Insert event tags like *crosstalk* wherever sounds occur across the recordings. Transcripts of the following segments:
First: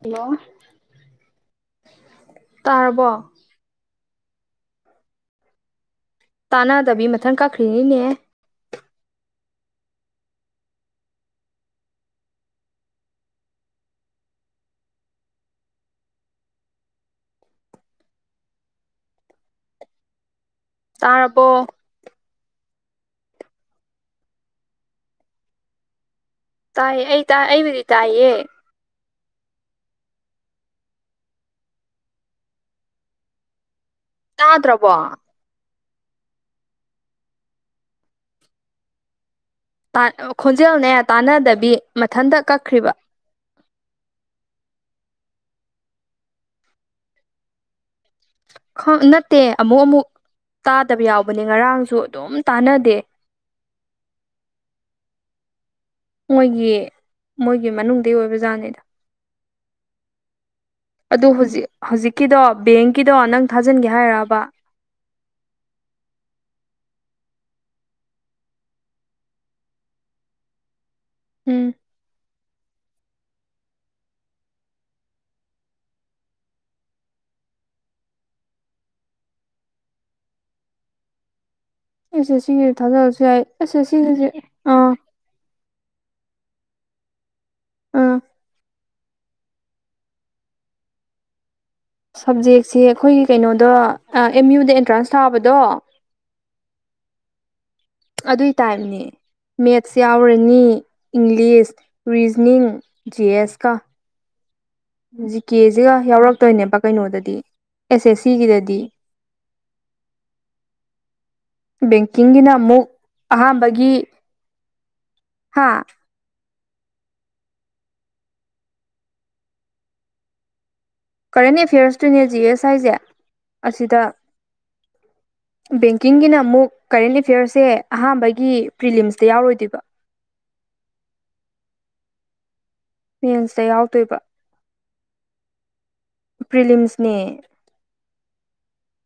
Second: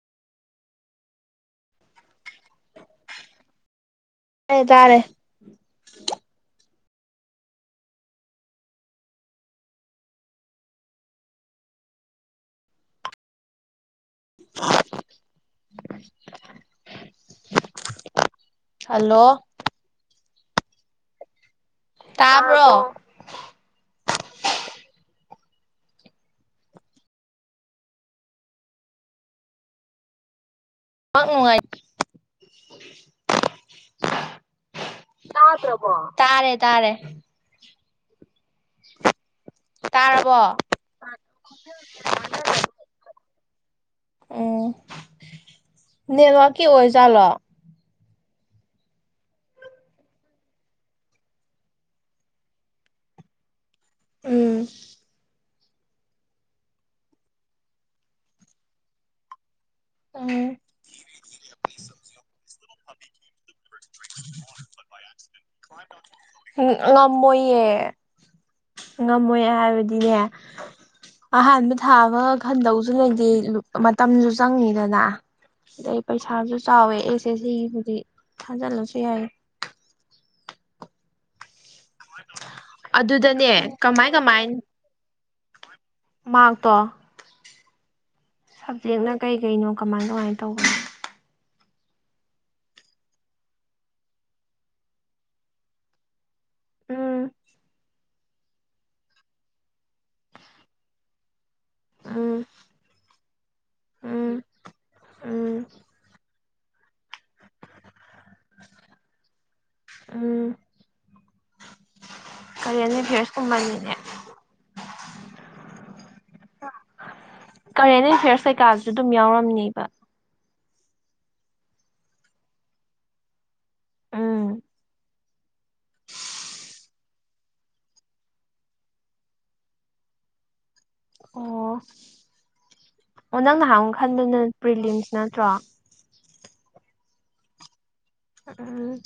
Hello ꯇꯥꯔꯕꯣ ꯇꯔꯦ ꯇꯥꯔꯦ ꯇꯥꯅꯗꯕꯤ ꯃꯊꯟ ꯀꯛꯈ꯭ꯔꯤꯅꯤꯅꯦ *unintelligible* ꯍꯜꯂꯣ ꯇꯥꯔꯕꯣ ꯇꯥꯕ꯭ꯔꯣ ꯇꯥꯏ ꯑꯩ ꯇꯥꯢ ꯑꯩꯕꯨꯗꯤ ꯇꯥꯏꯌꯦ ꯅꯦꯠꯋꯥꯛ ꯅꯨꯡꯉꯥꯏ ꯇꯥꯗ꯭ꯔꯕꯣ ꯗ꯭ꯔꯕꯣ ꯇꯥꯔꯦ ꯇꯥꯔꯦ *inaudible* ꯇꯥ ꯇꯥꯔꯕꯣ ꯈꯣꯟꯖꯦꯜꯅꯦ ꯇꯥꯟꯅꯗꯕꯤ ꯃꯊꯟꯇ ꯀꯛꯈ꯭ꯔꯤꯕ ꯎꯝ ꯅꯦꯠꯋꯥ꯭ꯔꯛꯀꯤ ꯑꯣꯏꯖꯥꯠꯂꯣ ꯈꯪ ꯅꯠꯇꯦ ꯑꯃꯨꯛ ꯑꯃꯨꯛ ꯇꯥꯗꯕ ꯌꯥꯎꯕꯅꯦ ꯉꯔꯥꯡꯁꯨ ꯑꯗꯨꯝ ꯇꯥꯅꯗꯦ ꯎꯝ ꯃꯣꯏꯒꯤ ꯃꯣꯏꯒꯤ ꯃꯅꯨꯡꯗ ꯑꯣꯏꯕ ꯖꯥꯠꯅꯤꯗ ꯎꯝ ꯑꯗꯨ ꯍꯧꯖꯤꯛ ꯍꯧꯖꯤꯛꯀꯤꯗꯣ ꯕꯦꯡꯀꯤꯗꯣ ꯅꯪ ꯊꯥꯖꯤꯟꯒꯦ ꯍꯥꯏꯔꯥꯕ? *unintelligible* ꯉꯝꯃꯣꯏꯌꯦ ꯉꯝꯃꯣꯏꯌꯦ ꯍꯥꯏꯕꯗꯤꯅꯦ ꯎꯝ ꯑꯍꯥꯟꯕ ꯊꯥꯕ ꯈꯟꯗꯧꯁꯨ ꯂꯩꯇꯦ ꯃꯇꯝꯁꯨ ꯆꯪꯅꯤꯗꯅ ꯑꯗꯩ ꯄꯩꯁꯥꯁꯨ ꯆꯥꯎꯋꯦ ꯑꯦꯁ ꯑꯦꯁ ꯁꯤꯒꯤ ꯕꯨꯗꯤ ꯊꯥꯖꯤꯜꯂꯁꯨ ꯌꯥꯏꯌꯦ꯫ ꯑꯦꯁ ꯑꯦꯁ ꯁꯤꯒꯤꯁꯦ ꯊꯥꯖꯜꯂꯁꯨ ꯌꯥꯏ ꯑꯗꯨꯗꯅꯦ ꯑꯦꯁ ꯑꯦꯁ ꯀꯃꯥꯏ ꯁꯤꯒꯤꯁꯦ ꯑꯥ ꯃꯥꯥꯛꯇꯣ ꯑꯥ ꯁꯕꯖꯦꯛꯅ ꯀꯩ ꯀꯩꯅꯣ ꯀꯃꯥꯏ ꯀꯃꯥꯏ ꯇꯧꯕꯅꯣ? ꯁꯕꯖꯦꯛꯁꯦ ꯑꯩꯈꯣꯏꯒꯤ ꯀꯩꯅꯣꯗꯣ ꯑ ꯑꯦꯝ ꯌꯨꯗ ꯑꯦꯟꯇ꯭ꯔꯥꯟꯁ ꯊꯥꯕꯗꯣ ꯎꯝ ꯑꯗꯨꯏ ꯇꯥꯏꯞꯅꯦ꯫ ꯃꯦꯠꯁ ꯌꯥꯎꯔꯅꯤ ꯏꯪꯂꯤꯁ ꯎꯝ ꯔꯤꯖꯅꯤꯡ ꯖꯤ ꯑꯦꯁꯀ꯫ ꯎꯝ ꯖꯤ ꯎꯝ ꯀꯦꯁꯤꯒ ꯌꯥꯎꯔꯛꯇꯣꯏꯅꯦꯕ ꯀꯩꯅꯣꯗꯗꯤ ꯑꯦꯁ ꯑꯦꯁ ꯁꯤꯒꯤꯗꯗꯤ꯫ ꯎꯝ ꯕꯦꯡꯀꯤꯡꯒꯤꯅ ꯑꯃꯨꯛ *unintelligible* ꯍꯥꯥ ꯀꯔꯦꯟ ꯑꯦꯐꯦꯌꯔꯁ ꯀꯩꯀꯥꯁꯨ ꯑꯗꯨꯝ ꯌꯥꯎꯔꯝꯅꯤꯕ꯫ ꯀꯔꯦꯟ ꯑꯦꯐꯤꯌꯔꯁꯇꯨꯅꯦ ꯖꯤ ꯑꯦꯁ ꯍꯥꯏꯁꯦ ꯑꯁꯤꯗ ꯎꯝ ꯕꯦꯡꯀꯤꯡꯒꯤꯅ ꯑꯃꯨꯛ ꯀꯔꯦꯟ ꯑꯦꯐꯤꯌꯔꯁꯦ ꯑꯍꯥꯟꯕꯒꯤ ꯄ꯭ꯔꯤꯂꯤꯝꯁꯇ ꯌꯥꯎꯔꯣꯏꯗꯨꯏꯕ꯫ ꯑꯣ ꯑꯣ ꯅꯪ ꯃꯦꯟꯁꯇ ꯅꯍꯥꯟꯃꯨꯛ ꯌꯥꯎꯗꯣꯏꯕ ꯈꯟꯕꯗꯨꯅ ꯄ꯭ꯔꯤꯂꯤꯝꯁ ꯅꯠꯇ꯭ꯔꯣ? ꯄ꯭ꯔꯤꯂꯤꯝꯁꯅꯦ꯫ ꯎꯝ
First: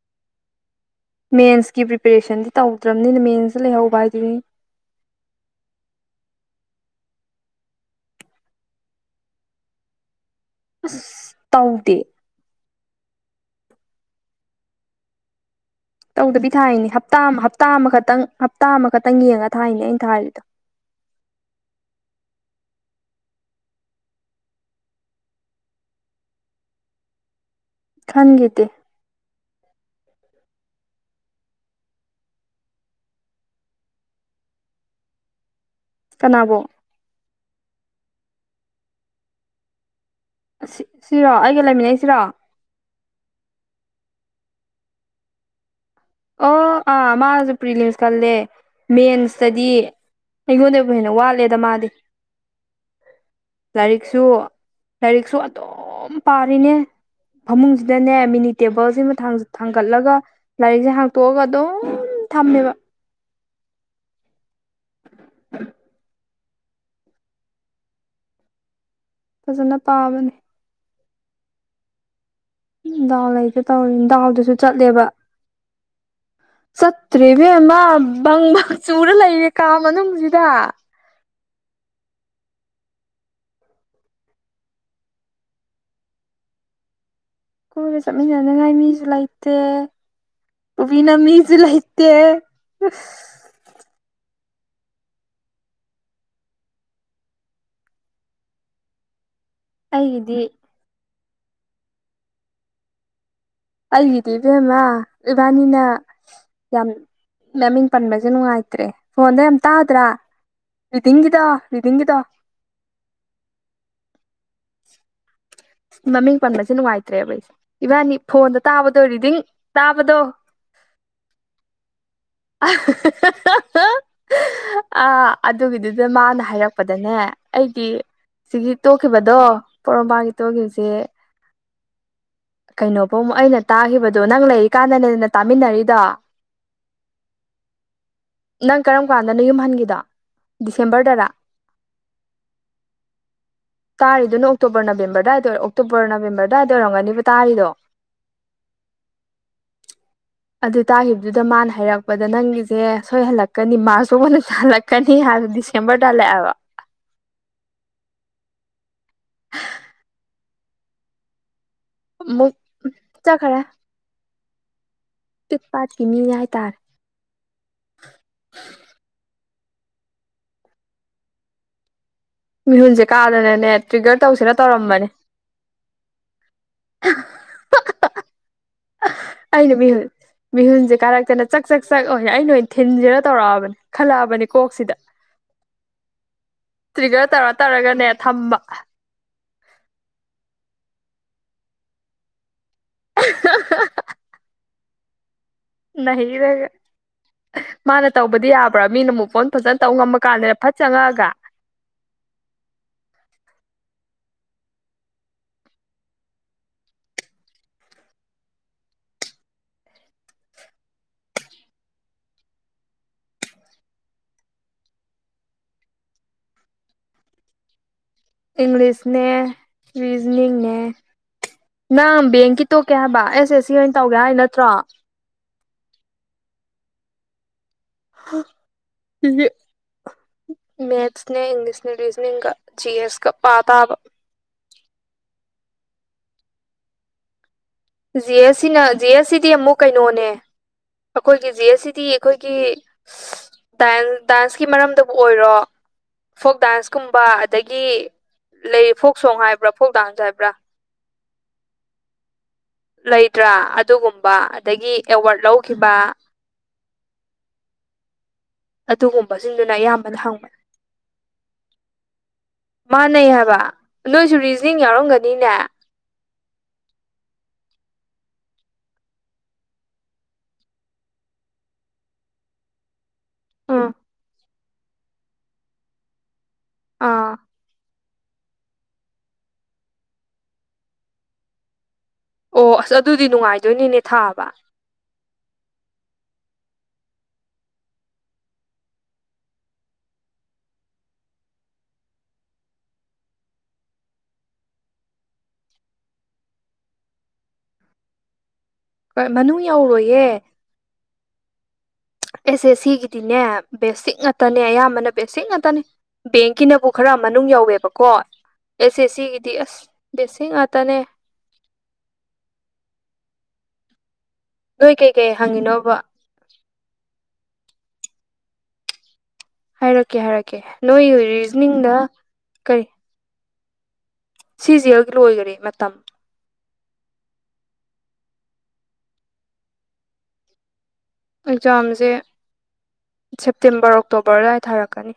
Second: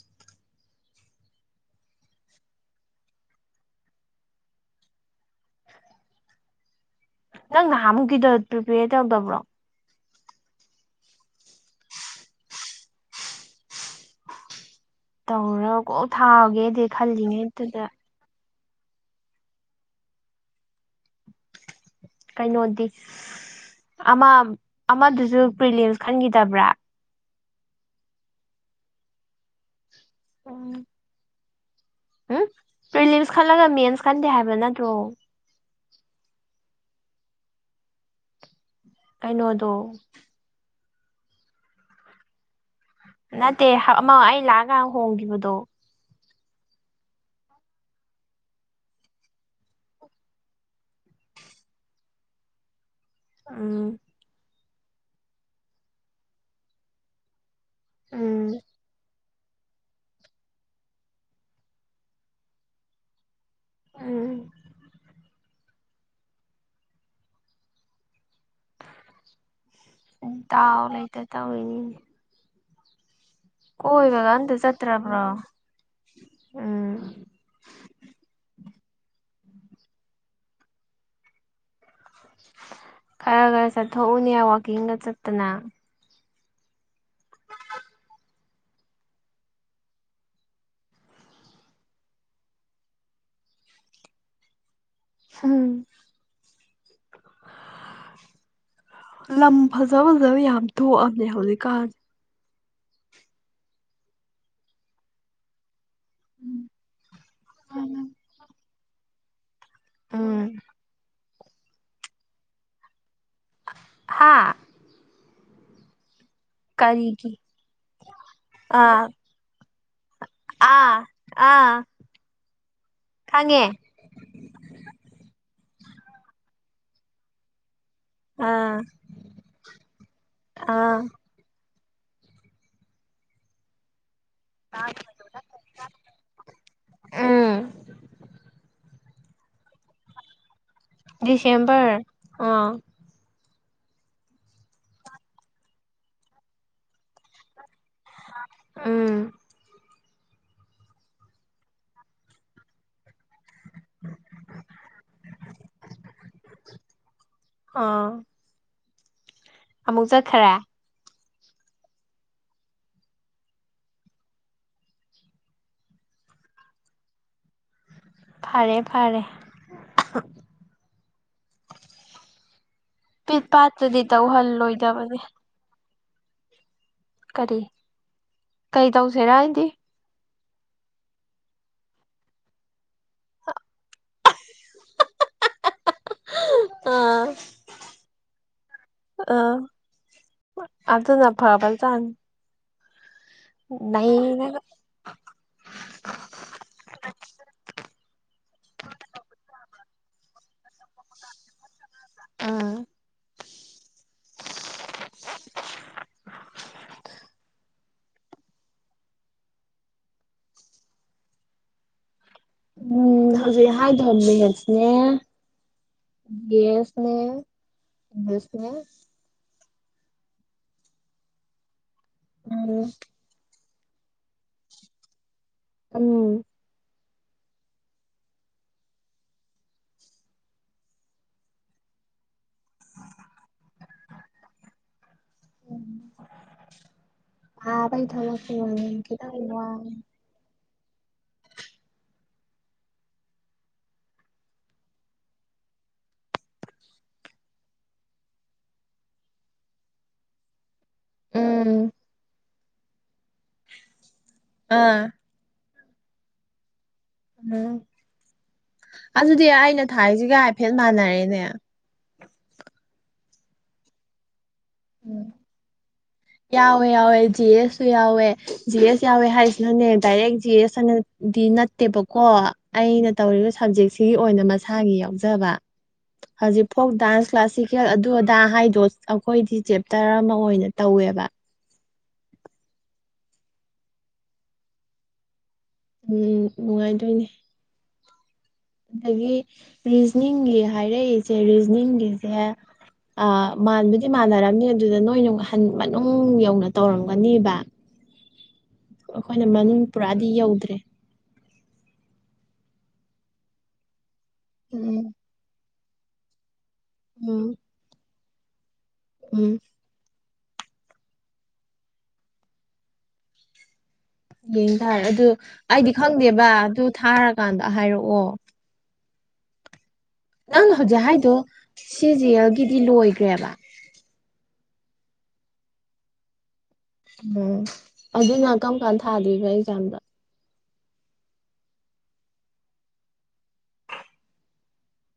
ꯃꯦꯟꯁꯀꯤ ꯄ꯭ꯔꯤꯄꯦꯔꯦꯁꯟꯗꯤ ꯇꯧꯗ꯭ꯔꯝꯅꯤꯅ ꯃꯦꯟꯁꯇ ꯂꯩꯍꯧꯕ ꯍꯥꯏꯗꯨꯅꯤꯅꯦ꯫ ꯅꯪ ꯅꯍꯥꯃꯨꯛꯀꯤꯗꯣ ꯄ꯭ꯔꯤꯄꯦꯔ ꯇꯧꯗꯕ꯭ꯔꯣ? ꯑꯁ ꯇꯧꯗꯦ꯫ ꯇꯧꯔꯞ ꯇꯧꯗꯕꯤ ꯊꯥꯏꯅꯤ ꯍꯞꯇꯥ ꯍꯞꯇꯥ ꯑꯃꯈꯛꯇꯪ ꯍꯞ ꯇꯥ ꯑꯃꯈꯛꯇꯪ ꯌꯦꯡꯉ ꯊꯥꯏꯅꯦ ꯑꯩꯅ ꯊꯥꯔꯤꯗꯣ꯫ ꯀꯩꯅꯣꯗꯤ ꯑꯃ ꯑꯃꯗꯨꯁꯨ ꯄ꯭ꯔꯤꯂꯤꯝꯁ ꯈꯟꯒꯤꯗꯕ꯭ꯔꯥ? ꯈꯟꯒꯤꯗꯦ ꯎꯝ ꯎꯝ ꯄ꯭ꯔꯤꯂꯤꯝꯁ ꯈꯜꯂꯒ ꯃꯦꯟꯁ ꯈꯟꯗꯦ ꯍꯥꯏꯕ ꯅꯠꯇ꯭ꯔꯣ? ꯀꯅꯥꯕꯣ? ꯀꯩꯅꯣꯗꯣ ꯁꯤ ꯁꯤꯔꯣ ꯑꯩꯒ ꯂꯩꯃꯤꯟꯅꯩꯁꯤꯔꯣ? ꯅꯠꯇꯦ ꯑꯃ ꯑꯩ ꯂꯥꯛꯑꯀꯥꯟ ꯍꯣꯡꯒꯤꯕꯗꯣ꯫ ꯑꯣ ꯑꯥ ꯃꯥꯁꯨ ꯄ꯭ꯔꯤꯂꯤꯝꯁ ꯈꯜꯂꯦ ꯃꯦꯟꯁꯇꯗꯤ ꯑꯩꯉꯣꯟꯗꯩꯕꯨ ꯍꯦꯟꯅ ꯋꯥꯠꯂꯦꯗ ꯃꯥꯗꯤ ꯎꯝ ꯂꯥꯏꯔꯤꯛꯁꯨ ꯂꯥꯏꯔꯤꯛꯁꯨ ꯑꯗꯨꯝ ꯄꯥꯔꯤꯅꯦ꯫ ꯐꯃꯨꯡꯁꯤꯗꯅꯦ ꯃꯤꯅꯤ ꯎꯝ ꯇꯦꯕꯜꯁꯤꯃ ꯊꯥꯡ ꯊꯥꯡꯀꯠꯂꯒ ꯂꯥꯏꯔꯤꯛꯁꯦ ꯍꯥꯡ ꯇꯣꯛꯑꯒ ꯑꯗꯨꯝ ꯊꯝꯃꯦꯕ ꯎꯝ ꯐꯖꯅ ꯄꯥꯕꯅꯦ *unintelligible* ꯗꯥꯎ ꯂꯩꯇ ꯇꯧꯔꯤꯅꯤ ꯀꯣꯏꯕꯒ ꯗꯥꯎꯗꯁꯨ ꯑꯝꯇ ꯆꯠꯂꯦꯕ ꯆꯠꯇ꯭ꯔꯕ꯭ꯔꯣ ꯎꯝ ꯆꯠꯇ꯭ꯔꯦ ꯏꯕꯦꯝꯃꯥ ꯕꯪ ꯆꯨꯔ ꯂꯩꯌꯦ ꯀꯥ ꯃꯅꯨꯡꯁꯤꯗ ꯈꯔ ꯈꯔ ꯆꯠꯊꯣꯛꯎꯅꯦ ꯋꯥꯛꯀꯤꯡꯒ ꯆꯠꯇꯅ ꯍꯅꯤꯡꯉꯥꯏ ꯃꯤꯁꯨ ꯂꯩꯇꯦ ꯄꯨꯕꯤꯅꯝ ꯃꯤꯁꯨ ꯂꯩꯇꯦ ꯎꯨꯏꯁ ꯍꯨꯝ ꯂꯝ ꯐꯖ ꯐꯖꯕ ꯑꯩꯒꯤꯗꯤ ꯌꯥꯝ ꯊꯣꯛꯑꯝꯅꯦ *unintelligible* ꯑꯩꯒꯤꯗꯤ ꯏꯕꯦꯝꯃ ꯏꯕꯥꯅꯤꯅ ꯌꯥꯝ ꯃꯃꯤꯡ ꯄꯟꯕꯁꯦ ꯅꯨꯡꯉꯥꯏꯇ꯭ꯔꯦ ꯐꯣꯟꯗ ꯌꯥꯝ ꯇꯥꯗ꯭ꯔꯥ ꯎꯝ ꯔꯤꯗꯤꯡꯒꯤꯗꯣ ꯔꯤꯗꯤꯡꯒꯤꯗꯣ ꯍꯥꯥ ꯃꯃꯤꯡ ꯄꯟꯕꯁꯦ ꯅꯨꯡꯉꯥꯏꯇ꯭ꯔꯦꯕ ꯑꯩꯁꯦ ꯏꯕꯥꯅꯤ ꯐꯣꯟꯗ ꯇꯥꯕꯗꯣ ꯑꯥ ꯔꯤꯗꯤꯡ ꯇꯥꯕꯗꯣ ꯑꯥ ꯑꯥ ꯈꯪꯉꯦ ꯍꯤꯍꯤꯍꯤ ꯑꯥ ꯑꯗꯨ ꯑꯗꯨꯒꯤꯗꯨꯗ ꯃꯥꯅ ꯍꯥꯏꯔꯛꯄꯗꯅꯦ ꯑꯩꯗꯤ ꯁꯤꯒꯤ ꯑꯥ ꯇꯣꯛꯈꯤꯕꯗꯣ ꯄꯣꯔꯣꯃꯄꯥꯒꯤ ꯇꯣꯛꯈꯤꯕꯁꯦ ꯑꯥ ꯀꯩꯅꯣꯐꯧ ꯑꯩꯅ ꯇꯥꯈꯤꯕꯗ ꯑꯗꯣ ꯅꯪ ꯂꯩꯔꯤꯀꯥꯟꯗꯅꯦꯅ ꯇꯥꯃꯤꯟꯅꯔꯤꯗꯣ ꯎꯝ ꯅꯪ ꯀꯔꯝ ꯀꯥꯟꯗꯅꯣ ꯌꯨꯝ ꯍꯟꯒꯤꯗꯣ ꯗꯤꯁꯦꯝꯕꯔ ꯑꯥ ꯇꯥꯔꯤꯗꯨꯅ ꯑꯣꯛꯇꯣꯕꯔ ꯅꯕꯦꯝꯕꯔ ꯑꯗꯨꯋꯥꯏꯗ ꯑꯣꯛꯇꯣꯕꯔ ꯅꯕꯦꯝꯕꯔ ꯑꯗꯨꯗꯥꯏꯗ ꯑꯣꯏꯔꯝꯒꯅꯤꯕ ꯇꯥꯔꯤꯗꯣ ꯎꯝ ꯑꯗꯨ ꯇꯥꯈꯤꯕꯗꯨꯗ ꯃꯥꯅ ꯍꯥꯏꯔꯛꯄꯗ ꯅꯪꯒꯤꯁꯦ ꯁꯣꯏ ꯍꯜꯂꯛꯀꯅꯤ ꯃꯥꯔꯁ ꯐꯥꯎꯕ ꯍꯜꯂꯛꯀꯅꯤ ꯍꯥꯏꯕ ꯗꯤꯁꯦꯝꯕꯔꯗ ꯍꯜꯂꯛꯑꯦꯕ ꯑꯥ ꯑꯃꯨꯛ ꯆꯠꯈꯔꯦ ꯑꯃꯨꯛ ꯆꯠꯈꯔꯦ ꯇꯤꯛ ꯄꯥꯠꯀꯤ ꯃꯤꯅꯤ ꯍꯥꯏ ꯇꯥꯔꯦ ꯐꯔꯦ ꯐꯔꯦ *inaudible* ꯃꯤꯍꯨꯟꯁꯦ ꯄꯤꯠ ꯀꯥꯗꯅꯅꯦ ꯄꯥꯠꯇꯨꯗꯤ ꯇ꯭ꯔꯤꯒꯔ ꯇꯧꯁꯤꯅ ꯇꯧꯔꯝꯕꯅꯦ ꯇꯧꯍꯜꯂꯣꯏꯗꯕꯅꯦ ꯀꯔꯤ ꯀꯩ ꯇꯧꯁꯦꯔꯥ ꯍꯥꯏꯗꯤ ꯑꯩꯅ ꯃꯤꯍꯨꯟ ꯃꯤꯍꯨꯟꯁꯦ ꯀꯥꯔꯛꯇꯦꯅ ꯆꯛ ꯆꯛ ꯑꯣꯢꯄ ꯑꯩꯩꯅꯑꯣꯏꯅ ꯊꯤꯟꯁꯤꯔ ꯇꯧꯔꯛꯑꯕꯅꯤ ꯈꯜꯂꯛꯑꯕꯅꯤ ꯀꯣꯛꯁꯤꯗ ꯑꯥ ꯇ꯭ꯔꯤꯒꯔ ꯇꯧꯔ ꯇꯥꯔꯒꯅꯦ ꯊꯝꯕ ꯑꯥ ꯑꯗꯨꯅ ꯐꯕ ꯖꯥꯠꯅꯤ *unintelligible* ꯃꯥꯅ ꯇꯧꯕꯗꯤ ꯌꯥꯕ꯭ꯔꯥ ꯃꯤꯅ ꯃꯨꯥꯐ ꯑꯣꯟ ꯐꯖꯅ ꯇꯧ ꯉꯝꯃ ꯀꯥꯟꯗꯅ ꯐꯠ ꯆꯪꯉꯛꯑꯒ ꯎꯝ ꯎꯝ ꯍꯧꯖꯤꯛ ꯍꯥꯏꯗꯦ ꯍꯥꯢꯕꯅꯦ ꯅꯤꯔꯖꯅꯦ ꯒꯦꯁꯅꯦ ꯏꯪꯂꯤꯁꯅꯦ ꯏꯪꯂꯤꯁꯅꯦ ꯔꯤꯖꯅꯤꯡꯅꯦ ꯅꯪ ꯕꯦꯡꯀꯤ ꯎꯝ ꯇꯣ ꯀꯦ ꯍꯥꯏꯕ ꯑꯦꯁ ꯑꯦꯁ ꯁꯤ ꯑꯣꯏꯅ ꯇꯧꯒꯦ ꯍꯥꯏ ꯅꯠꯇ꯭ꯔꯣ ꯎꯝ *unintelligible* ꯃꯦꯠꯅꯦ ꯏꯪꯂꯤꯁꯅꯦ ꯔꯤꯖꯅꯤꯡꯒ ꯒꯤꯑꯦꯁꯒ ꯄꯥꯇꯥꯥꯕ *inaudible* ꯎꯝ ꯖꯤ ꯑꯦꯁ ꯁꯤꯅ ꯖꯤ ꯑꯦꯁ ꯁꯤꯗꯤ ꯑꯃꯨꯛ ꯋꯥꯏ ꯀꯩꯅꯣꯅꯦ ꯑꯩꯈꯣꯏꯒꯤ ꯖꯤ ꯑꯦꯁ ꯁꯤꯗꯤ ꯑꯩꯈꯣꯏꯒꯤ ꯗꯥꯏꯟꯁ ꯗꯥꯟꯁꯀꯤ ꯃꯔꯝꯗꯕꯨ ꯑꯣꯏꯔꯣ ꯐꯣꯛ ꯗꯥꯟꯁꯀꯨꯝꯕ ꯑꯗꯒꯤ ꯂꯩ ꯐꯣꯛ ꯁꯣꯡ ꯍꯥꯏꯕ꯭ꯔꯥ ꯐꯣꯛ ꯗꯥꯟꯁ ꯍꯥꯏꯕ꯭ꯔꯥ ꯎꯝ ꯂꯩꯇ꯭ꯔꯥ ꯑꯗꯨꯒꯨꯝꯕ ꯑꯗꯒꯤ ꯑꯥ ꯑꯦꯋꯥꯔꯠ ꯂꯧꯈꯤꯕ ꯎꯝ ꯑꯗꯨꯗꯤ ꯑꯗꯨꯒꯨꯝꯕꯁꯤꯡꯗꯨꯅ ꯑꯩꯅ ꯑꯌꯥꯝꯕꯅ ꯊꯥꯏꯁꯤꯒ ꯍꯥꯏꯐꯦꯠ ꯃꯥꯟꯅꯔꯦꯅꯦ ꯃꯥꯥꯟꯅꯩ ꯍꯥꯏꯕ ꯅꯣꯏꯁꯨ ꯔꯤꯖꯅꯤꯡ ꯅꯤꯡ ꯎꯝ ꯌꯥꯎꯔꯝꯒꯅꯤꯅꯦ ꯁꯨ ꯌꯥꯎꯋꯦ ꯖꯤ ꯑꯦꯁ ꯌꯥꯎꯋꯦ ꯍꯥꯏꯔꯤꯁꯤꯅꯅꯦ ꯗꯥꯏꯔꯦꯛ ꯖꯤ ꯑꯦꯁ ꯍꯥꯏꯅ ꯗꯤ ꯅꯠꯇꯦꯕꯀꯣ ꯑꯩꯅ ꯑꯩꯅ ꯇꯧꯔꯤꯕ ꯎꯝ ꯁꯕꯖꯦꯛꯁꯤꯒꯤ ꯑꯣꯏꯅ ꯃꯁꯥꯒꯤ ꯌꯥꯎꯖꯕ ꯍꯧꯖꯤꯛ ꯐꯣꯛ ꯗꯥꯟꯁ ꯑꯥ ꯀ꯭ꯂꯥꯁꯤꯀꯦꯜ ꯑꯗꯨ ꯑꯗꯥ ꯍꯥꯏꯗꯣ ꯑꯩꯈꯣꯏꯗꯤ ꯆꯦꯞꯇꯔ ꯑꯃ ꯑꯣꯏꯅ ꯇꯧꯋꯦꯕ ꯑꯣ ꯑꯁ ꯑꯗꯨꯗꯤ ꯅꯨꯡꯉꯥꯏꯗꯣꯏꯅꯤꯅꯦ ꯊꯥꯕ ꯎꯝ ꯅꯨꯡꯉꯥꯏꯗꯣꯏꯅꯦ ꯑꯗꯒꯤ ꯔꯤꯖꯅꯤꯡꯒꯤ ꯍꯥꯏꯔꯛꯏꯁꯦ ꯔꯤꯖꯅꯤꯡꯒꯤꯁꯦ ꯑꯥ ꯃꯥꯟꯕꯗꯤ ꯃꯥꯟꯅꯔꯝꯅꯤ ꯑꯗꯨꯗ ꯅꯣꯏꯅ ꯍꯟ ꯃꯅꯨꯡ ꯌꯧꯅ ꯇꯧꯔꯝꯒꯅꯤꯕ ꯑꯩꯈꯣꯏꯅ ꯃꯅꯨꯡ ꯌꯧꯔꯣꯏꯌꯦ ꯄꯨꯔꯥꯗꯤ ꯌꯧꯗ꯭ꯔꯦ ꯑꯦꯁꯦ ꯑꯦꯁ ꯁꯤ ꯒꯤꯗꯤꯅꯦ ꯕꯦꯁꯤꯛ ꯉꯥꯛꯇꯅꯦ ꯎꯝ ꯑꯌꯥꯝꯕꯅ ꯕꯦꯁꯤꯛ ꯉꯥꯛꯇꯅꯦ ꯕꯦꯡ ꯀꯤꯅꯕꯨ ꯈꯔ ꯎꯝ ꯃꯅꯨꯡ ꯌꯧꯋꯦꯕꯀꯣ ꯑꯦꯁ ꯑꯦꯁ ꯁꯤ ꯎꯝ ꯒꯤꯗꯤ ꯑꯁ ꯕꯦꯠꯁꯤꯛ ꯉꯥꯛꯇꯅꯦ ꯅꯣꯏ ꯌꯦꯡꯇꯥꯔꯦ ꯑꯗꯨ ꯀꯩꯀꯩ ꯑꯩꯗꯤ ꯍꯪꯉꯤꯅꯣꯕ ꯈꯪꯗꯦꯕ ꯑꯗꯨ ꯊꯥꯔꯀꯥꯟꯗ ꯍꯥꯏꯔꯛꯑꯣ ꯍꯥꯏꯔꯛꯀꯦ ꯍꯥꯏꯔꯛꯀꯦ ꯅꯪꯅ ꯍꯧꯖꯤꯛ ꯅꯣꯏꯒꯤ ꯍꯥꯏꯗꯣ ꯔꯤꯖꯅꯤꯡꯗ ꯁꯤ ꯖꯤ ꯑꯦꯜꯒꯤꯗꯤ ꯀꯔꯤ ꯂꯣꯏꯈ꯭ꯔꯦꯕ ꯁꯤꯖꯦꯜꯒꯤ ꯂꯣꯏꯑꯔꯦ ꯃꯇꯝ ꯎꯝ ꯑꯗꯨꯅ ꯀꯔꯝ ꯀꯥꯟ ꯊꯥꯗꯣꯏꯕ ꯑꯦꯛꯖꯥꯝꯗꯣ ꯑꯦꯛꯖꯥꯝꯖꯦ ꯁꯦꯞꯇꯦꯝꯕꯔ ꯑꯣꯛꯇꯣꯕꯔ ꯑꯗꯨꯋꯥꯏ ꯊꯥꯔꯛꯀꯅꯤ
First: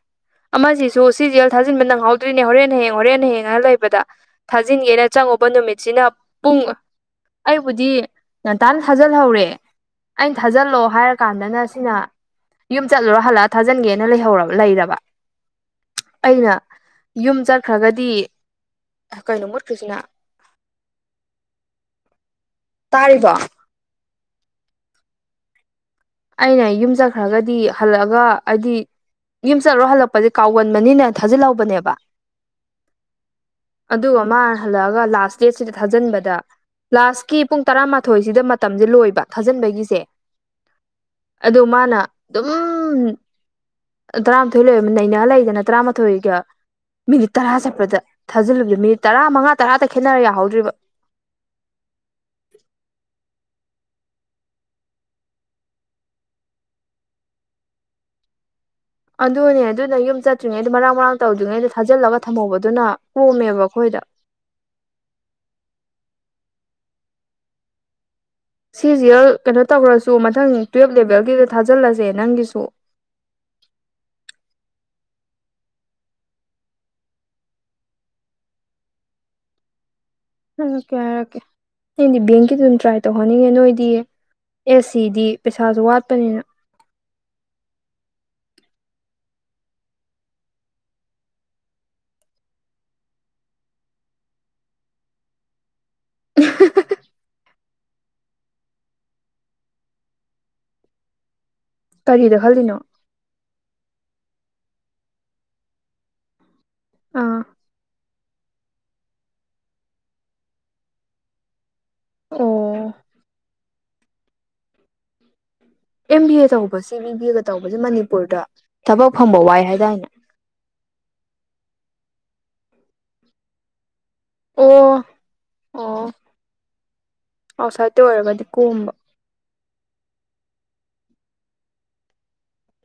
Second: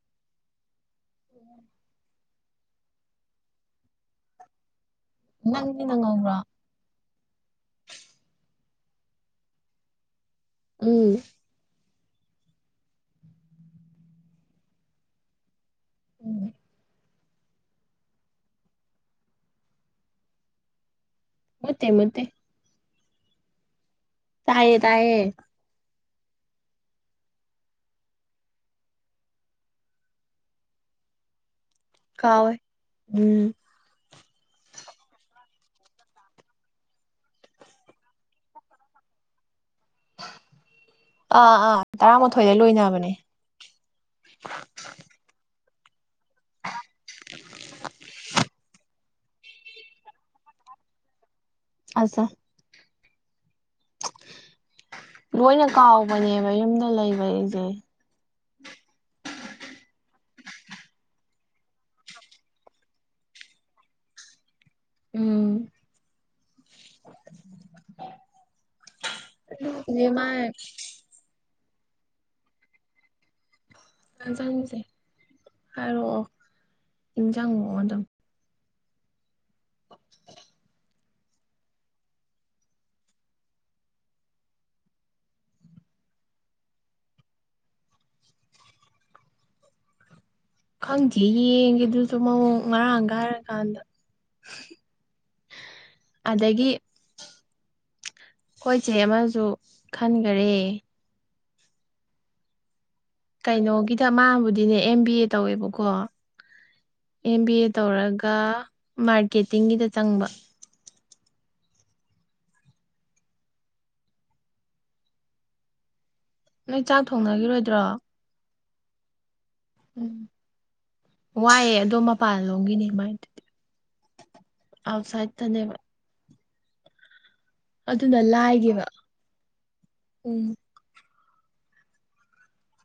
ꯑꯃꯁꯤꯁꯨ ꯁꯤꯁꯦꯜ ꯊꯥꯖꯤꯟꯕ ꯅꯪꯍꯧꯗ꯭ꯔꯤꯅꯦ ꯍꯣꯔꯦꯟ ꯍꯌꯦꯡ ꯍꯣꯔꯦꯟ ꯍꯌꯦꯡ ꯍꯥꯏꯅ ꯂꯩꯕꯗ ꯊꯥꯖꯤꯟꯒꯦꯅ ꯊꯥꯖꯤꯟꯒꯝꯅ ꯆꯪꯉꯨꯕ ꯅꯪꯅꯤꯅ ꯅꯨꯃꯤꯠꯁꯤꯅ ꯉꯧꯕ꯭ꯔꯣ ꯄꯨꯡ ꯑꯩꯕꯨꯗꯤ ꯉꯟꯇꯥꯅ ꯊꯥꯖꯤꯜꯍꯧꯔꯦ ꯑꯩꯅ ꯊꯥꯖꯤꯜꯂꯑꯣ ꯎꯝ ꯍꯥꯏꯔ ꯀꯥꯟꯗꯅ ꯁꯤꯅ ꯌꯨꯝ ꯆꯠꯂꯨꯔꯣ ꯍꯜꯂꯛꯑ ꯊꯥꯖꯤꯟꯒꯦꯅ ꯂꯩꯍꯧꯔꯕ ꯂꯩꯔꯕ ꯑꯩꯅ ꯌꯨꯝ ꯆꯠꯈ꯭ꯔꯒꯗꯤ ꯀꯩꯅꯣ ꯃꯨꯠꯈ꯭ꯔꯤꯁꯤꯅ ꯃꯨꯠꯇꯦ ꯃꯨꯠꯇꯦ ꯇꯥꯔꯤꯕꯣ ꯇꯥꯏꯌꯦ ꯇꯥꯢꯌꯦ ꯑꯩꯅ ꯌꯨꯝ ꯆꯠꯈ꯭ꯔꯒꯗꯤ ꯍꯜꯂꯛꯑꯒ ꯍꯥꯏꯗꯤ ꯌꯨꯝ ꯆꯠꯂꯣ ꯍꯜꯂꯛꯄꯁꯦ ꯀꯥꯎꯒꯟꯕꯅꯤꯅꯦ ꯊꯥꯖꯤꯜꯍꯧꯕꯅꯦꯕ ꯀꯥꯎꯋꯦ ꯎꯝ ꯑꯗꯨꯒ ꯃꯥ ꯍꯜꯂꯛꯑꯒ ꯂꯥꯁ ꯗꯦꯠꯁꯤꯗ ꯊꯥꯖꯤꯟꯕꯗ ꯂꯥꯁꯀꯤ ꯄꯨꯡ ꯇꯔꯥꯃꯥꯊꯣꯏꯁꯤꯗ ꯃꯇꯝꯖꯦ ꯂꯣꯏꯕ ꯊꯥꯖꯟꯕꯒꯤ ꯁꯦ ꯑꯥ ꯑꯗꯨ ꯑꯥ ꯃꯥꯅ ꯇꯔꯥꯃꯥꯊꯣꯏꯗ ꯑꯗꯨꯝ ꯂꯣꯏꯅꯕꯅꯦ ꯇꯔꯥꯃꯥꯊꯣꯏ ꯂꯣꯏꯕ ꯅꯩꯅ ꯂꯩ ꯅ ꯇ꯭ꯔꯥꯃꯊꯣꯏꯒ ꯃꯤꯅꯤꯠ ꯇꯔꯥ ꯆꯠꯄꯗ ꯊꯥꯖꯤꯜꯂꯨꯕꯗ ꯃꯤꯅꯤꯠ ꯇꯔꯥ ꯃꯉꯥ ꯇꯔꯥꯗ ꯈꯦꯠꯅꯔ ꯌꯥꯍꯧꯗ꯭ꯔꯤꯕ ꯃꯣꯏꯅ ꯀꯥꯎꯕꯅꯦꯕ ꯌꯨꯝꯗ ꯂꯩꯕ ꯑꯩꯖꯦ ꯑꯗꯨꯅꯦ ꯑꯗꯨꯅ ꯌꯨꯝ ꯆꯠꯇ꯭ꯔꯤꯉꯩꯗ ꯃꯔꯥꯡ ꯃꯔꯥꯡ ꯇꯧꯗ꯭ꯔꯤꯉꯩꯗ ꯊꯥꯖꯤꯜꯂꯒ ꯊꯝꯍꯧꯕꯗꯨꯅ ꯀꯣꯝꯃꯦꯕ ꯑꯩꯈꯣꯏꯗ *inaudible* ꯎꯝ ꯁꯤꯖꯤꯑꯦꯜ ꯀꯩꯅꯣ ꯅꯦ ꯇꯧꯒ꯭ꯔꯁꯨ ꯃꯥꯥꯏ ꯃꯊꯪ ꯇꯨꯋꯜꯞ ꯂꯦꯚꯦꯜꯒꯤꯗ ꯊꯥꯖꯤꯜꯂꯁꯦ ꯅꯪꯒꯤꯁꯨ ꯊꯥꯖꯜꯁꯦ ꯍꯥꯏꯔꯛꯑꯣ ꯅꯤꯡꯖꯪꯉꯛꯑꯣ ꯑꯗꯨꯝ ꯍꯥꯏꯔꯛꯀꯦ ꯍꯥꯏꯔꯛꯀꯦ ꯑꯩꯗꯤ ꯕꯦꯡꯒꯤ ꯑꯗꯨꯝ ꯇ꯭ꯔꯥꯏ ꯇꯧꯍꯟꯅꯤꯡꯉꯦ ꯅꯣꯏꯗꯤ ꯑꯦꯁ ꯁꯤꯗꯤ ꯄꯩꯁꯥꯁꯨ ꯋꯥꯠꯄꯅꯤꯅ ꯈꯪꯗꯦ ꯌꯦꯡꯒꯦ ꯑꯗꯨꯖꯨ ꯃꯑꯣꯡ ꯃꯔꯥꯡ ꯀꯥꯏꯔꯀꯥꯟꯗ *inaudible* ꯑꯗꯒꯤ ꯈꯣꯏꯆꯦ ꯑꯃꯖꯨ ꯈꯟꯒꯔꯦ ꯀꯔꯤꯗ ꯈꯜꯂꯤꯅꯣ ꯀꯩꯅꯣꯒꯤꯗ ꯃꯥꯕꯨꯗꯤꯅꯦ ꯑꯦꯝ ꯕꯤ ꯑꯦ ꯇꯧꯋꯦꯕꯀꯣ ꯑꯦꯝ ꯑꯥ ꯕꯤ ꯑꯦ ꯇꯧꯔꯒ ꯃꯥꯔꯀꯦꯇꯤꯡꯒꯤꯗ ꯆꯪꯕ ꯑꯣ ꯑꯦꯝ ꯕꯤ ꯑꯦ ꯅꯣꯏ ꯇꯧꯕꯁꯤ ꯆꯥꯛ ꯕꯤ ꯕꯤ ꯑꯦꯒ ꯇꯧꯕꯁꯤ ꯊꯣꯡꯅꯈꯤꯔꯣꯏꯗ꯭ꯔꯣ ꯃꯅꯤꯄꯨꯔꯗ ꯊꯕꯛ ꯐꯪꯕ ꯋꯥꯏ ꯍꯥꯏꯗꯥꯏꯅꯦ ꯎꯝ ꯋꯥꯏꯑꯦ ꯑꯗꯣ ꯃꯄꯥꯜ ꯂꯣꯝꯒꯤꯅꯤ ꯃꯥꯏ ꯑꯗꯨꯗꯤ ꯑꯣ ꯑꯥꯎꯠꯁꯥꯏꯠꯇꯅꯦꯕꯥ ꯑꯣ ꯑꯥꯎꯠꯁꯥꯏꯗꯠꯇ ꯑꯗꯨꯅ ꯑꯣꯏꯔꯒꯗꯤ ꯂꯥꯏꯒꯤꯕ ꯀꯣꯝꯕ ꯎꯝ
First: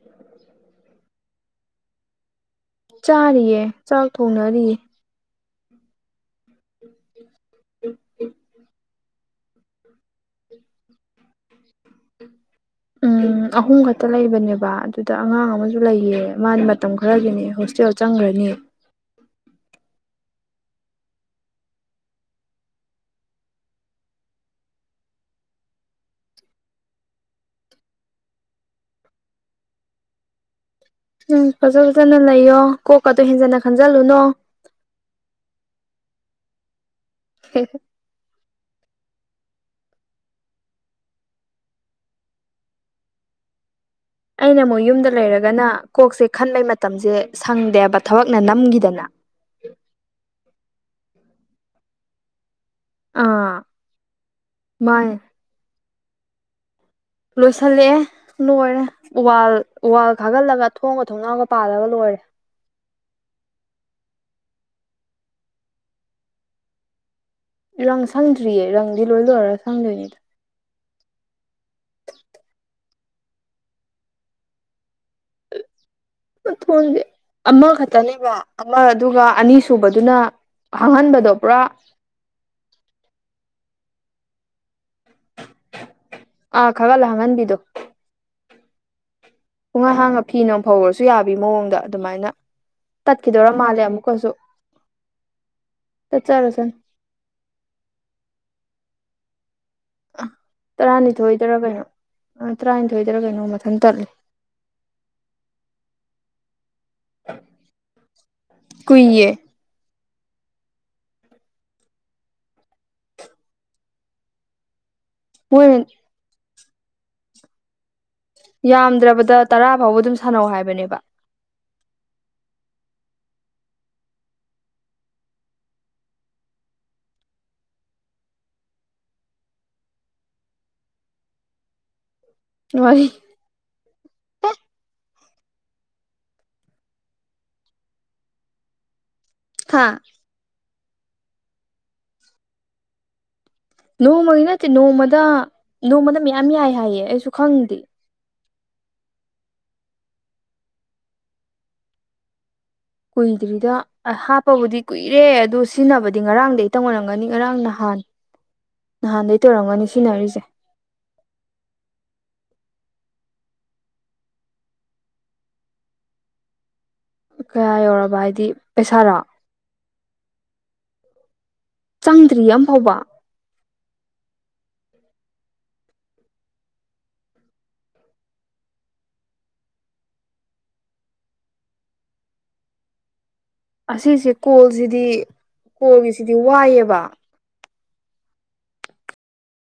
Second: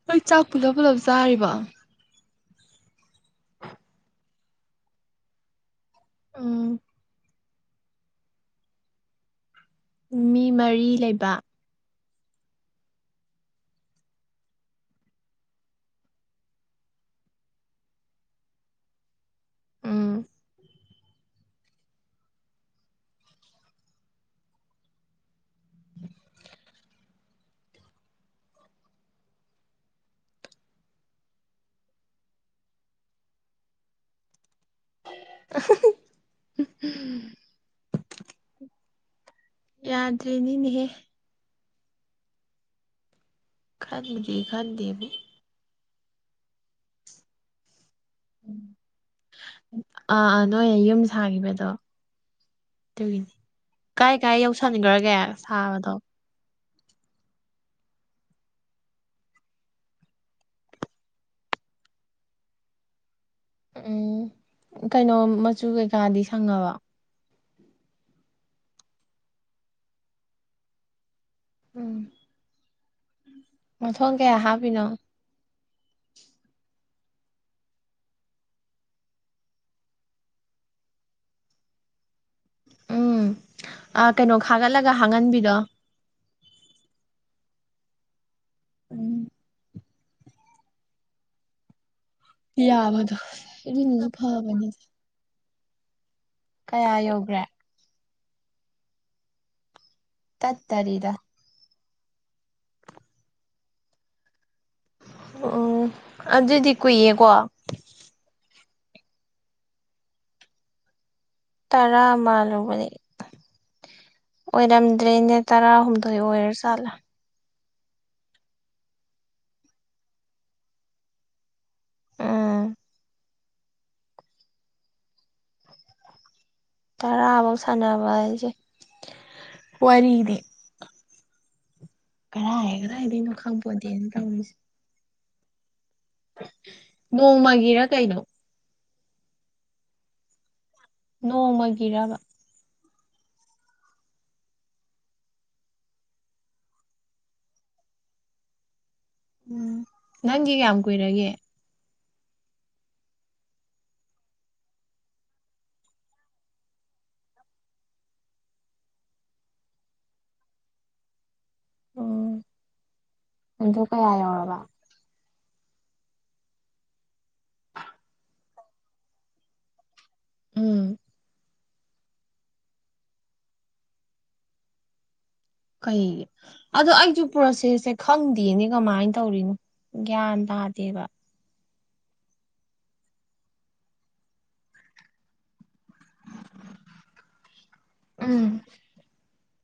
ꯅꯣꯏ ꯆꯥꯛ ꯄꯨꯂꯞ ꯄꯨꯂꯞ ꯆꯥꯔꯤꯕꯣ ꯆꯥꯔꯤꯌꯦ ꯆꯥꯛ ꯊꯣꯡꯅꯔꯤꯌꯦ ꯎꯝ *inaudible* ꯃꯤ ꯃꯔꯤ ꯂꯩꯕ *inaudible* ꯎꯝ ꯑꯍꯨꯝ ꯈꯛꯇ ꯂꯩꯕꯅꯦꯕ ꯑꯗꯨꯗ ꯑꯉꯥꯡ ꯑꯃꯁꯨ ꯂꯩꯌꯦ ꯃꯥ ꯃꯇꯝ ꯈꯔꯒꯤꯅꯦ ꯍꯣꯁ ꯇꯦꯜ ꯆꯪꯒ꯭ꯔꯅꯤ ꯎꯝ ꯎꯝ ꯐꯖ ꯐꯖꯅ ꯂꯩꯌꯣ ꯀꯣꯛ ꯀꯗꯣ ꯍꯦꯟꯖꯟꯅ ꯈꯟꯖꯜꯂꯨꯅꯣ *unintelligible* ꯍꯦ ꯍꯦ ꯌꯥꯗ꯭ꯔꯤꯅꯤꯅꯦꯍꯦ ꯈꯟꯕꯨꯗꯤ ꯑꯩꯅ ꯑꯃꯨꯛ ꯈꯟꯗꯦꯕꯨ ꯌꯨꯝꯗ ꯂꯩꯔꯒꯅ ꯀꯣꯛꯁꯦ ꯈꯟꯕꯩ ꯃꯇꯝꯁꯦ ꯁꯪꯗꯦꯕ ꯊꯕꯛꯅ ꯅꯝꯒꯤꯗꯅ ꯅꯣꯏ ꯌꯨꯝ ꯁꯥꯒꯤꯕꯩꯗꯣ ꯑꯗꯨꯒꯤꯅꯤ ꯑꯥ ꯀꯥꯏ ꯀꯥꯏ ꯃꯥꯅꯦ ꯌꯧꯁꯟꯒ꯭ꯔꯒꯦ ꯁꯥꯕꯗꯣ ꯂꯣꯏꯁꯤꯜꯂꯛꯑꯦ ꯂꯣꯏꯔꯦ ꯋꯥꯜ ꯋꯥꯜ ꯈꯥꯒꯠꯂꯒ ꯊꯣꯡꯒ ꯊꯣꯡꯅꯥꯎꯒ ꯄꯥꯜꯂꯒ ꯂꯣꯏꯔꯦ *inaudible* ꯎꯝ ꯀꯩꯅꯣ ꯃꯆꯨ ꯀꯩꯀꯥꯗꯤ ꯁꯪꯉꯕꯣ ꯔꯪ ꯁꯪꯗ꯭ꯔꯤꯌꯦ ꯔꯪꯗꯤ ꯂꯣꯏ ꯂꯣꯏꯔꯒ ꯁꯪꯗꯣꯏꯅꯤꯗ ꯎꯝ ꯃꯊꯣꯡ ꯀꯌꯥ ꯍꯥꯞꯄꯤꯅꯣ? *inaudible* ꯃꯊꯣꯟꯁꯦ ꯑꯃꯈ ꯇꯅꯦꯕ ꯑꯃ ꯑꯗꯨꯒ ꯑꯅꯤ ꯁꯨꯕꯗꯨꯅ ꯑꯍꯥꯟꯕꯗꯣ ꯄꯨꯔꯥ ꯎꯝ ꯑꯥ ꯀꯩꯅꯣ ꯈꯥꯒꯠꯂꯛ ꯑꯥ ꯈꯔꯜ ꯍꯥꯡꯍꯟꯕꯤꯗꯣ꯫ ꯎꯝ ꯄꯨꯍꯥꯡ ꯍꯥꯡꯉ ꯐꯤꯅ ꯐꯧꯔꯁꯨ ꯌꯥꯕꯤ ꯃꯑꯣꯡꯗ ꯗꯨꯃꯥꯏꯅ ꯌꯥꯕꯗꯣ ꯇꯠꯈꯤꯗꯧꯔ ꯃꯥꯜꯂꯦ ꯑꯗꯨꯅꯁꯨ ꯑꯃꯨꯛꯀꯁꯨ ꯐꯕꯅꯤ ꯇꯠꯆꯔꯁꯅꯨ ꯀꯌꯥ ꯌꯧꯒ꯭ꯔꯦ? *inaudible* ꯇꯠꯇꯔꯤꯗ ꯇꯔꯥꯅꯤꯊꯣꯏꯗꯔ ꯀꯩꯅꯣ ꯑ ꯇꯔꯥꯅꯤꯊꯣꯏꯗꯔ ꯀꯩꯅꯣ ꯃꯊꯟ ꯇꯠꯂꯦ꯫ ꯑꯣ ꯑꯗꯨꯗꯤ ꯀꯨꯏꯌꯦꯀꯣ ꯀꯨꯏꯌꯦ ꯇꯔꯥ ꯃꯥꯂꯨꯕꯅꯤ ꯑꯣꯏꯔꯝ ꯗ꯭ꯔꯦꯅꯦ ꯇꯔꯥ ꯃꯣꯏꯅ ꯍꯨꯝꯗꯣꯏ ꯑꯣꯏꯔ ꯖꯥꯠꯂ? ꯌꯥꯝꯗ꯭ꯔꯕꯗ ꯇꯔꯥ ꯐꯥꯎꯕ ꯑꯗꯨꯝ ꯁꯥꯟꯅꯧ ꯍꯥꯏꯕꯅꯦꯕ꯫ ꯎꯝ ꯇꯔꯥꯕꯧ ꯁꯥꯟꯅꯕ ꯍꯥꯏꯁꯦ ꯋꯥꯔꯤꯗꯤ ꯀꯔꯥꯏ ꯋꯥꯔꯤ ꯀꯗꯥꯏꯗꯩꯅꯣ ꯈꯪꯄꯣꯠꯇꯦ ꯇꯧꯔꯤꯁꯦ꯫ ꯅꯣꯡꯃꯒꯤꯔ ꯀꯩꯩꯅꯣ? ꯍꯥꯥ ꯅꯣꯡꯃꯒꯤꯔꯕ? ꯅꯣꯡꯃꯒꯤ ꯅꯠꯇꯦ ꯅꯣꯡꯃꯗ ꯅꯣꯡꯃꯗ ꯃꯌꯥꯝ ꯌꯥꯏ ꯍꯥꯏꯌꯦ ꯑꯩꯁꯨ ꯈꯪꯗꯦ꯫ ꯎꯝ ꯅꯪꯒꯤ ꯀꯌꯥꯝ ꯀꯨꯏꯔꯒꯦ? ꯀꯨꯏꯗ꯭ꯔꯤꯗ ꯍꯥꯞꯄꯕꯨꯗꯤ ꯀꯨꯏꯔꯦ ꯑꯗꯨ ꯁꯤꯖꯤꯟꯅꯕꯗꯤ ꯉꯔꯥꯡꯗꯩ ꯇꯪ ꯑꯣꯏꯔꯝꯒꯅꯤ ꯉꯔꯥꯡꯅ ꯍꯥꯞ *unintelligible* ꯅꯍꯥꯟꯗꯩ ꯇꯧꯔꯝꯒꯅꯤ ꯁꯤꯟꯅꯔꯤꯁꯦ꯫ ꯎꯝ ꯑꯗꯨ ꯀꯌꯥ ꯌꯧꯔꯕ? ꯀꯌꯥ ꯌꯧꯔꯕ ꯍꯥꯏꯗꯤ ꯄꯩꯁꯥꯔꯣ? ꯎꯝ ꯆꯪꯗ꯭ꯔꯤ ꯑꯝ ꯐꯥꯎꯕ꯫ ꯀꯩꯒꯤ ꯑꯗꯣ ꯑꯩꯁꯨ ꯄ꯭ꯔꯣꯁꯦꯁꯁꯦ ꯈꯪꯗꯦꯅꯦ ꯀꯃꯥꯏꯅ ꯇꯧꯔꯤꯅꯣ꯫ ꯒ꯭ꯌꯥꯟ ꯇꯥꯗꯦꯕ꯫ ꯑꯁꯤꯁꯦ ꯀꯣꯜꯁꯤꯗꯤ ꯀꯣꯜꯒꯤꯁꯤꯗꯤ ꯋꯥꯏꯑꯦꯕ꯫ ꯎꯝ